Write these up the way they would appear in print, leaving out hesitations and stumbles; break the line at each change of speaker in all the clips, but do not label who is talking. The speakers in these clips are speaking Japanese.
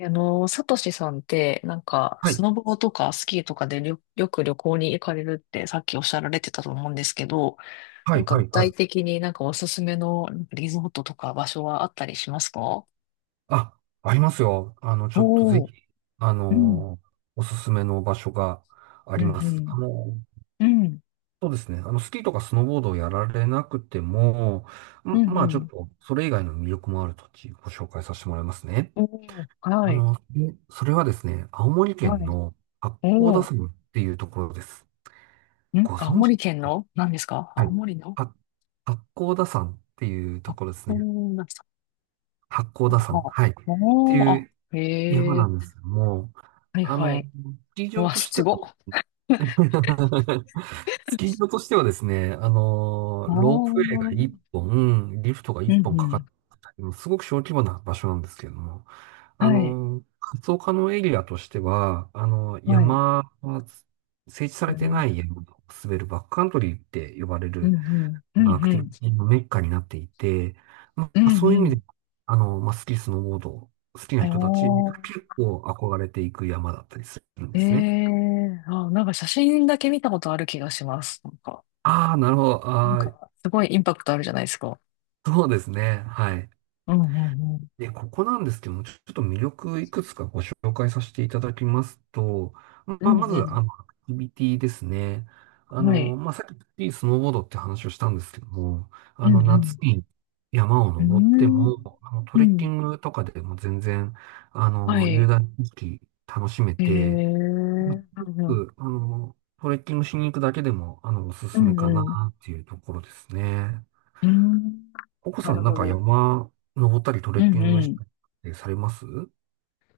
サトシさんって、
はい、
スノボとかスキーとかでりょよく旅行に行かれるってさっきおっしゃられてたと思うんですけど、
はい、は
具
い、は
体
い。
的におすすめのリゾートとか場所はあったりしますか？
あ、ありますよ。ちょっとぜ
おー、
ひ、あ
うん、
のーおすすめの場所があ
う
ります。
ん、うん、うん、
そうですね。スキーとかスノーボードをやられなくても、
う
ん
ん、う
まあ、ちょっ
ん。
と、それ以外の魅力もある土地、ご紹介させてもらいますね。
おー、はい、
でそれはですね、青森
は
県
い。
の八甲田
おー、
山っていうところです。
ん
ご
青
存知で
森
す
県
ね。
の何ですか？
は
青
い。
森の、
は八甲田山っていうと
あ、
ころですね。
おー、なんですか？
八甲田山。
あ、
はい。って
おー、
い
あ、
う、山
へ
な
え、
んですよ。もう、
はい、
あ
は
の、
い。
スキー
う
場
わ、
とし
す
ては
ごっ。
スキー 場としてはですね、
あ
ロープウェイ
あ、
が1本、リフトが
う
1
ん
本か
う
かっ
ん。
たりも、すごく小規模な場所なんですけれども、
はい。
活動可能エリアとしては、
はい。
山、整地さ
う
れてない
ん。
山を滑るバックカントリーって呼ばれ
うん
る
うん。うん
アク
う
ティビ
ん。
ティのメッカになっていて、ま
う
あ、
ん
そうい
う
う意味
ん。
で、まあ、スキー、スノーボード、好きな人たち、
おー。
結構憧れていく山だったりするんで
え
すね。
えー。あ、写真だけ見たことある気がします。
ああ、なるほど。ああ、
すごいインパクトあるじゃないですか。
そうですね。はい。
うんうんうん。
で、ここなんですけども、ちょっと魅力いくつかご紹介させていただきますと、ま
う
あ、
ん
まず、
う
アクティビティですね。
ん。はい。
まあ、さっきスノーボードって話をしたんですけども、
うんう
夏
ん。
に山を
うー
登って
ん。
も、ト
う
レッキ
ん。
ングとかでも全然、
は
雄
い。
大な景色楽しめ
ええー。
て、
うんう
う
ん。
んあの、トレッキングしに行くだけでも、おす
う
すめ
ん
か
う
な
ん。う
っていうところですね。
ーん。
ココ
な
さ
る
ん、なん
ほ
か
ど。
山登ったりトレ
う
ッキ
ん
ン
う
グし
ん。
たりってされます？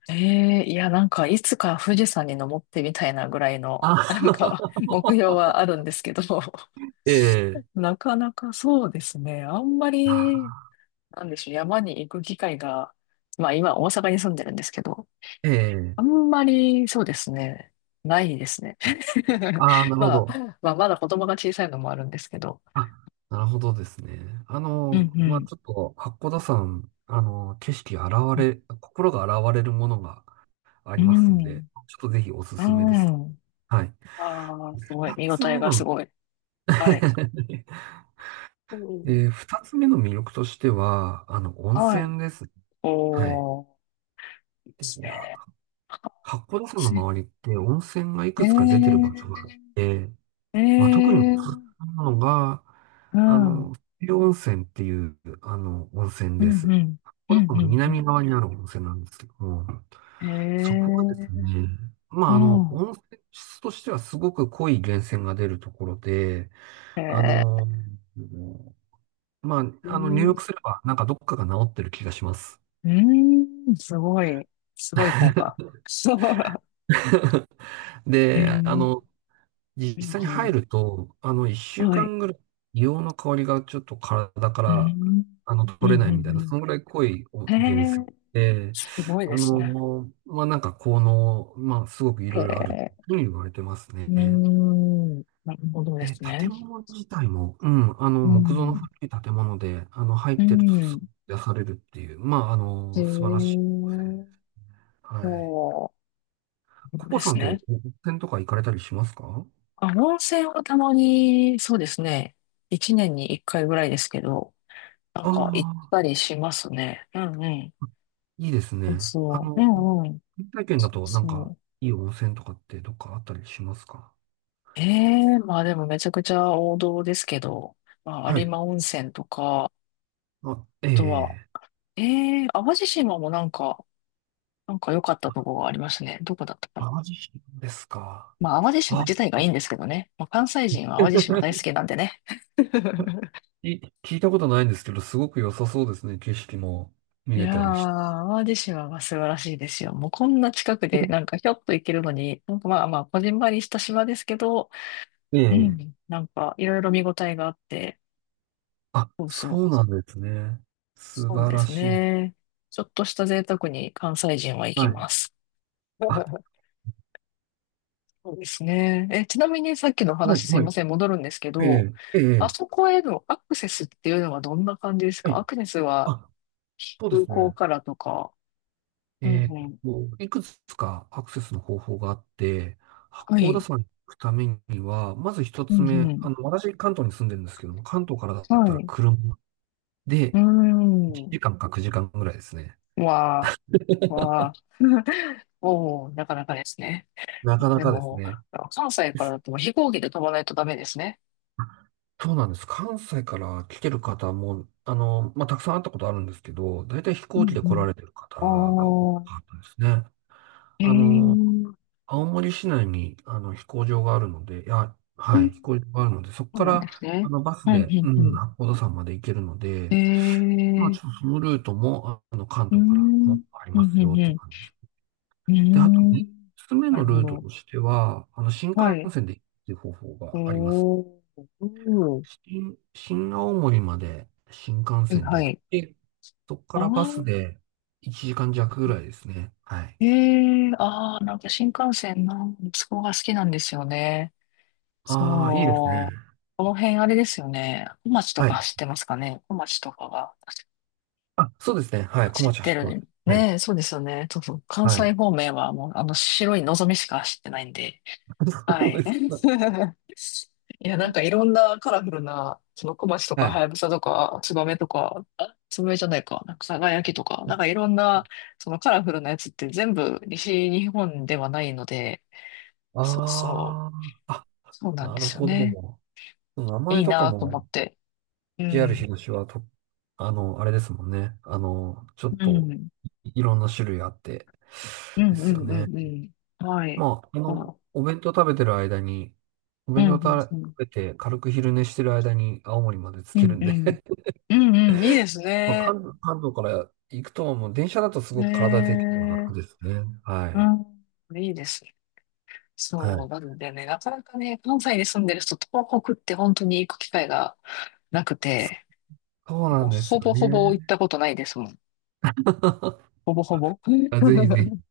ええいや、いつか富士山に登ってみたいなぐらいの、
あ、
目標はあるんですけど、
ええ、
なかなかそうですね。あんまり、
あ
なんでしょう、山に行く機会が、まあ今、大阪に住んでるんですけど、
ええ、
あんまり、そうですね、ないですね。
ああ、な るほ
まあ、
ど。
まあ、まだ子供が小さいのもあるんですけど、
あ、なるほどですね。
うんう
まあ、
ん。
ちょっと、八甲田山、あの、景色現れ、心が現れるものがあ
う
りますん
ん。
で、ちょっとぜひおす
う
すめです。
ん。
はい。
ああ、すごい。
二
見応
つ
え
目
がす
の
ごい。はい。う
で、
ん
二つ目の魅力としては、温
はい。
泉ですね。はい。
おー。で
で、
す
いや、
ね。
八甲田山の周りって温泉がい
え
くつか出てる場所が
え、
あって、
え
まあ、特におすす
ー
めなのが、
う
あ
ん、
の、西温泉っていう、温泉
うん、
で
うん、
す。
うん、う
こ
ん、
の
う
南
ん。
側にある温泉なんですけども、
え
そこがです
え、
ね、ま
う
あ、
ん、
温泉質としてはすごく濃い源泉が出るところで、あ
ええ、
の、
う
入
ん、
浴すればなんかどっかが治ってる気がします。
うん、すごい、すごい効果。そう。ええ、う
で、
んう
実際に入
ん、
ると、一週
はい、
間ぐらい、硫黄の香りがちょっと体か
う
ら、
ん、う
取れな
ん、
い
う
みた
ん、
い
う
な、そのぐらい濃いお
ん。
源
え
泉
ー
で、
すごいですね。
まあ、なんか効能、まあ、すごくい
へ
ろいろある
え、
というふうに言われてます
う
ね。
ーん、なるほどで
で、
すね。
建物自体も、うん、
う
木造の
ん、
古い建物で、入っ
う
てるとす
ん、
ごく癒されるっていう、まあ、
へ
素晴らしい。
え、
はい。
そう、なるほど
コポ
で
さ
す
んっ
ね。
て、温泉とか行かれたりしますか？
あ、温泉はたまに、そうですね。一年に一回ぐらいですけど、行っ
ああ、
たりしますね。うんうん。
いいです
そう
ね。
そう。うんうん。
原体験
そ
だ
う
となんか、
そう。
いい温泉とかってどっかあったりしますか？
ええまあでもめちゃくちゃ王道ですけど、まあ、
は
有
い。
馬温泉とか、あ
あ、
とは、
ええ、
ええ淡路島も良かったとこがありましたね。どこだったかな。
淡路島ですか？
まあ淡路島
あ、
自体がいいんですけどね。まあ、関西人は淡路島大好き なんでね。
聞いたことないんですけど、すごく良さそうですね。景色も見
い
れ
や
たりし て。
ー、淡路島は素晴らしいですよ。もうこんな近くで、ひょっと行けるのに、まあまあ、こじんまりした島ですけど、う
ええ、
ん、いろいろ見応えがあって、
あ、
そうそ
そう
う、
なんですね。素
そう
晴
で
ら
す
しい。
ね。ちょっとした贅沢に関西人は行
は
き
い。
ます。
あ、
そうですね。え、ちなみにさっきのお
はい、
話すい
は
ま
い。
せん、戻るんですけど、
えええ
あ
え
そこへのアクセスっていうのはどんな感じです
は
か？
い。
アクセスは
あ、そうで
空
す
港
ね。
からとか。うん
えー
う
っ
ん。
いくつかアクセスの方法があって、八
は
甲田
い。
山に行くためには、まず一
う
つ
んう
目、
ん。
私、関東に住んでるんですけども、関東からだっ
は
たら
い。
車
う
で
ー
1
ん。
時間か9時間ぐらいですね。
わあ、わあ、おお、なかなかですね。
なかな
で
かです
も、
ね。
関西からだと飛行機で飛ばないとダメですね。
そうなんです。関西から来てる方も、まあ、たくさん会ったことあるんですけど、大体飛
う
行機
ん
で
う
来ら
ん。
れてる方が多か
おお、
ったですね。
へ
あ
え、う
の、
ん
青森市内に、飛行場があるので、いや、はい、飛行場があるので、そこ
そう
か
なんです
ら、
ね。
バス
うん、う
で、
ん、
う
う
ん、
ん。
八甲田山まで行けるの
へ
で、まあ、ち
え、
ょっとそのルートも、関
うん、う
東からも
ん、
あり
う
ますよ
ん、
っ
う
て
ん。
感じです。
う
で、あと
ん
3つ目
なる
の
ほ
ルート
ど。
としては、新
は
幹
い。
線で行くっていう方法があります。
おお。うん。
新青森まで新幹
はい、
線で
は
行っ
い。
て、そこか
あ
らバ
あ、
スで1時間弱ぐらいですね。はい。
へえ、ああ、新幹線の息子が好きなんですよね。
ああ、いいですね。
そう。この辺あれですよね。小町と
は
か
い。
走ってますかね。小町とかが
あ、そうですね。はい。小
走っ
町走
て
って
る。
ます。はい。
ねえ、そうですよね。そうそう。関
はい。
西方面はもうあの白いのぞみしか走ってないんで。は
そう
い。
ですか。
いや、いろんなカラフルな、その小町とか、
はい。
はやぶさとか、つばめとか、あ、つばめじゃないか、さがやきとか、いろんな、そのカラフルなやつって全部西日本ではないので、そうそう、
ああ、あ、
そうなん
な
で
る
すよ
ほ
ね。
ど。名
い
前
い
とか
なと
も
思って。う
JR
ん。
東はと、あれですもんね。ちょっ
う
と
ん。
いろんな種類あって、
う
で
んう
すよ
んう
ね。
んうん。はい。
まあ、
あ、
お
うん
弁当
うん
食
うん。
べて軽く昼寝してる間に青森まで着
う
け
ん
るん
う
で
ん。うんうん。いいです
まあ、
ね。
関東から行くと、もう電車だとす
へ
ごく体的には
え。
楽ですね。は
う
い。
ん。いいです。
は
そう。
い。
なのでね、なかなかね、関西に住んでる人、東北って本当に行く機会がなくて、
そうな
もう
んです
ほ
よ
ぼほ
ね。
ぼ行ったことないですもん。ほぼほぼ。
あ、ぜひ ぜひ。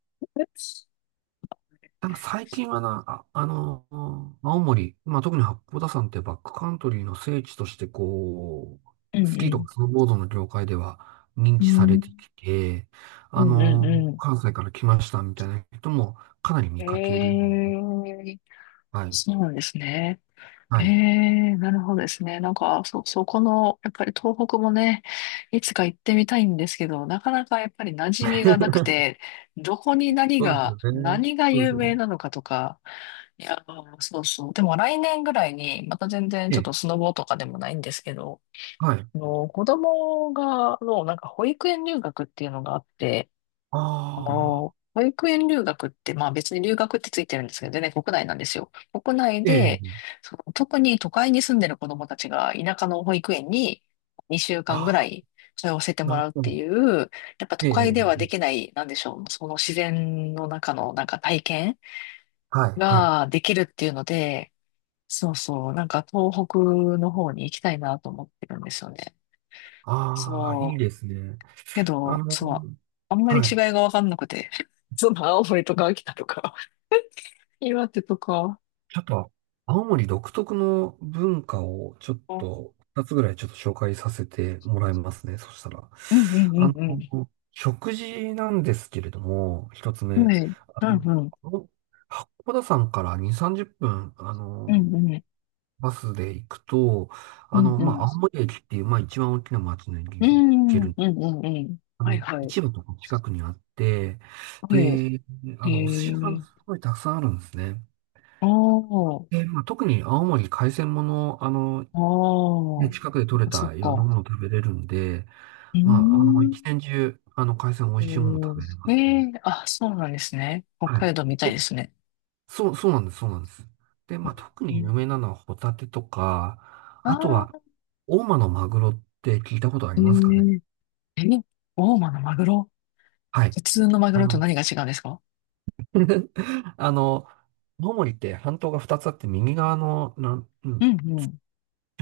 ただ最近はな、あ、青森、まあ、特に八甲田山ってバックカントリーの聖地として、こ
う
う、
ん
ス
う
キーと
ん。
かスノーボードの業界では認
う
知されて
ん。
きて、
うんうんう
関西から来ましたみたいな人もかなり
ん。
見かけるように。
ええ、
はい。
そうなんですね。え
はい。
え、なるほどですね。そこの、やっぱり東北もね、いつか行ってみたいんですけど、なかなかやっぱり馴染みがなく て、どこに何
そうです
が、
よね。
何が
そうで
有
すよ
名
ね。
なのかとか、いや、そうそう。でも来年ぐらいに、また全然
え
ちょっと
え。
スノボとかでもないんですけど、
はい。
子供が、の、なんか保育園留学っていうのがあって、あ
あ
の、
あ、
保育園留学って、まあ別に留学ってついてるんですけど、全然国内なんですよ。国内
え
で、
え。
その特に都会に住んでる子供たちが田舎の保育園に2週間ぐ
あ
ら
あ、
い通わせても
なる
らうっ
ほ
て
ど。
いう、やっぱ都
え
会では
え。
できない、なんでしょう、その自然の中の体験
はい。はい。
ができるっていうので、そうそう、東北の方に行きたいなと思ってるんですよね。
ああ、いい
そう。
ですね。
け
あ
ど、
の、
そう、あんまり
は
違い
い。
がわかんなくて、その青森とか秋田とか岩手とか。
ちょっと、青森独特の文化をちょっ
あー
と、二つぐらいちょっと紹介させてもらいますね。そしたら。
うんう
あ
んうん
食事なんですけれども、一つ
うん
目。
はい。
あ
うん。
の、八甲田山から2、30分、
うんうん。
バスで行くと、
うんうん。う
ま
んう
あ、
ん。
青森駅っていう、まあ、一番大きな町の駅
う
に行け
ん
る。
うんうん。はいはい。
市場とか近くにあって、
はい。
で、
へ
お寿司屋さんす
え。
ごいたくさんあるんですね。
ああ。
でまあ、特に青森海鮮もの、
ああ。そ
近くで
っ
取れ
かそっ
たいろんな
か。
ものを食べれるんで、
うー
まあ、一
ん。
年中、海鮮美味しいもの
お
食
ー
べれま
え
すね。
えあ、そうなんですね。北
はい。
海道みたいで
と、
すね。
そう、そうなんです、そうなんです。で、まあ、特
う
に有
ん、
名なのはホタテとか、
あ
あとは、
あ。
大間のマグロって聞いたことあ
え
りますかね？
ええ、大間のマグロ。
はい。
普通のマグ
あ
ロと
の、
何が違うんですか？
あの、青森って半島が2つあって、右側の、う
う
ん、
んうん。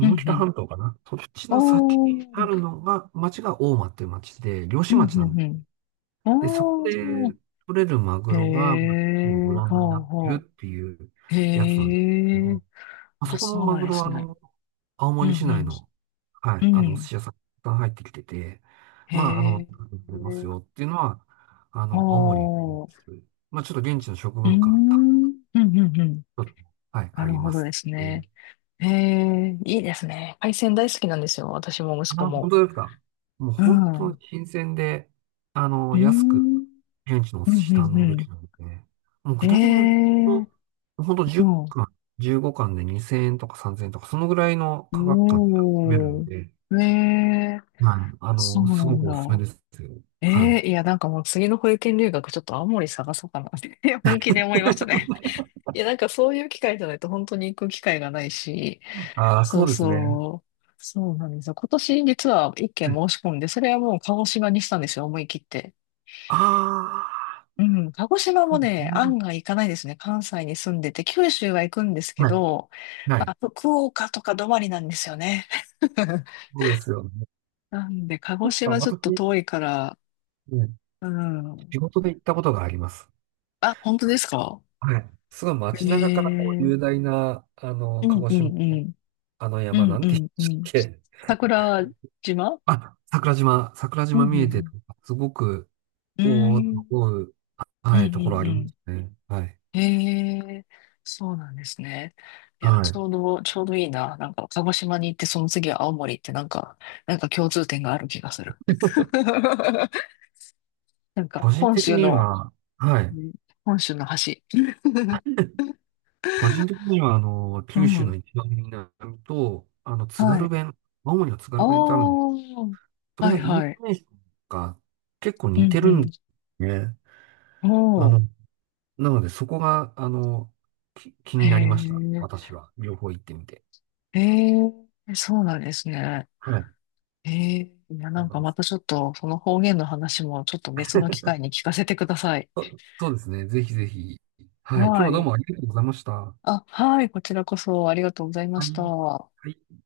うん
北
うん。
半島かな。そっちの先に
お
ある
ー。
のが、町が大間っていう町で、漁
う
師
ん
町な
う
んで
ん
す、
うん。
でそこ
お
で
ー。
取れるマグ
へ
ロが、まあのブ
え、
ランドに
ほ
な
う
って
ほ
るっていう
う。
やつなんですけど
へ
も、
え、
まあそ
あ、
この
そう
マ
なん
グ
で
ロは、
すね。
青
う
森市内
ん
の、は
う
い、
ん。う
お寿
ん。
司屋さんが入ってきてて、
へ
まあ、
え、
取れますよっていうのは、青森に、
ほう。
まあ、ちょっと現地の食
うーん。う
文化、
んうんうん。
はい、
な
あ
る
り
ほ
ま
ど
す
ですね。
ね。
へえ、いいですね。海鮮大好きなんですよ。私も息
あ、
子
本
も。
当ですか？もう
う
本
ん。
当に
う
新鮮で、
ー
安く、
ん。
現地のお
う
寿
ん
司堪能で
う
き
ん
るので、もう
う
具
ん。
体的に言う
へえ、
と、本当10
うん。
貫、15貫で2000円とか3000円とか、そのぐらいの価格感で楽しめる
お
の
ー。
で、
へえ、
はい、
そう
す
な
ご
ん
くおすすめ
だ。
ですよ。は
え
い。
えいや、なんかもう次の保育園留学ちょっと青森探そうかなって 本気で思いましたね。いや、そういう機会じゃないと本当に行く機会がないし、
ああ、
そ
そ
う
うですね。
そう、そうなんですよ。今年実は一件申し込んで、それはもう鹿児島にしたんですよ、思い切って。
あああ、
うん、鹿児島
そ
も
うで
ね、
すね。
案外行かないですね。関西に住んでて、九州は行くんですけ
はい。
ど、
は
ま
い。
あ、福岡とか止まりなんですよね。
そうですよね。
なんで、鹿児
そうか、
島ちょっと
私、
遠いから、
うん
うん。
仕事で行ったことがあります。
あ、本当ですか？
はい。すごい街中からこう
え
雄
え
大な、
う
鹿
ん
児
う
島
んう
の
ん。
あの
う
山、
ん
な
う
んて言う
ん
んで
う
したっ
ん。
け？
桜島
あ、桜島、桜
うんう
島
ん
見え
う
てる、
ん。
すごく、
う
おおと
ん。
思う、
うんう
はい、ところあ
んう
りま
ん。
すね。はい。
へえ、そうなんですね。いや、
は
ち
い。
ょうど、ちょうどいいな。なんか、鹿児島に行って、その次は青森ってなんか、なんか共通点がある気がする。なんか、
個人
本
的
州
に
の、
は、はい。
うん本州の橋
個人的には、
う
九州
ん。
の一番南と、津
は
軽
い。
弁、青森の津
あ
軽
あ、
弁ってあるんです。それ
はい
がイント
はい。
ネーションが結構
う
似てるんで
ん
すね。
うん。
あ
お
の、なので、そこが、気
ー、へ
になりました。
え。
私は。両方行ってみて。
ええ、そうなんですね。
はい。
ええ、いや、
そうなんで
ま
す。
たちょっと、その方言の話もちょっと別の機会に聞かせてください。
そうですね。ぜひぜひ。はい。今日
は
はどう
い。
もありがとうございました。は
あ、はい、こちらこそありがとうございまし
い。
た。
はい。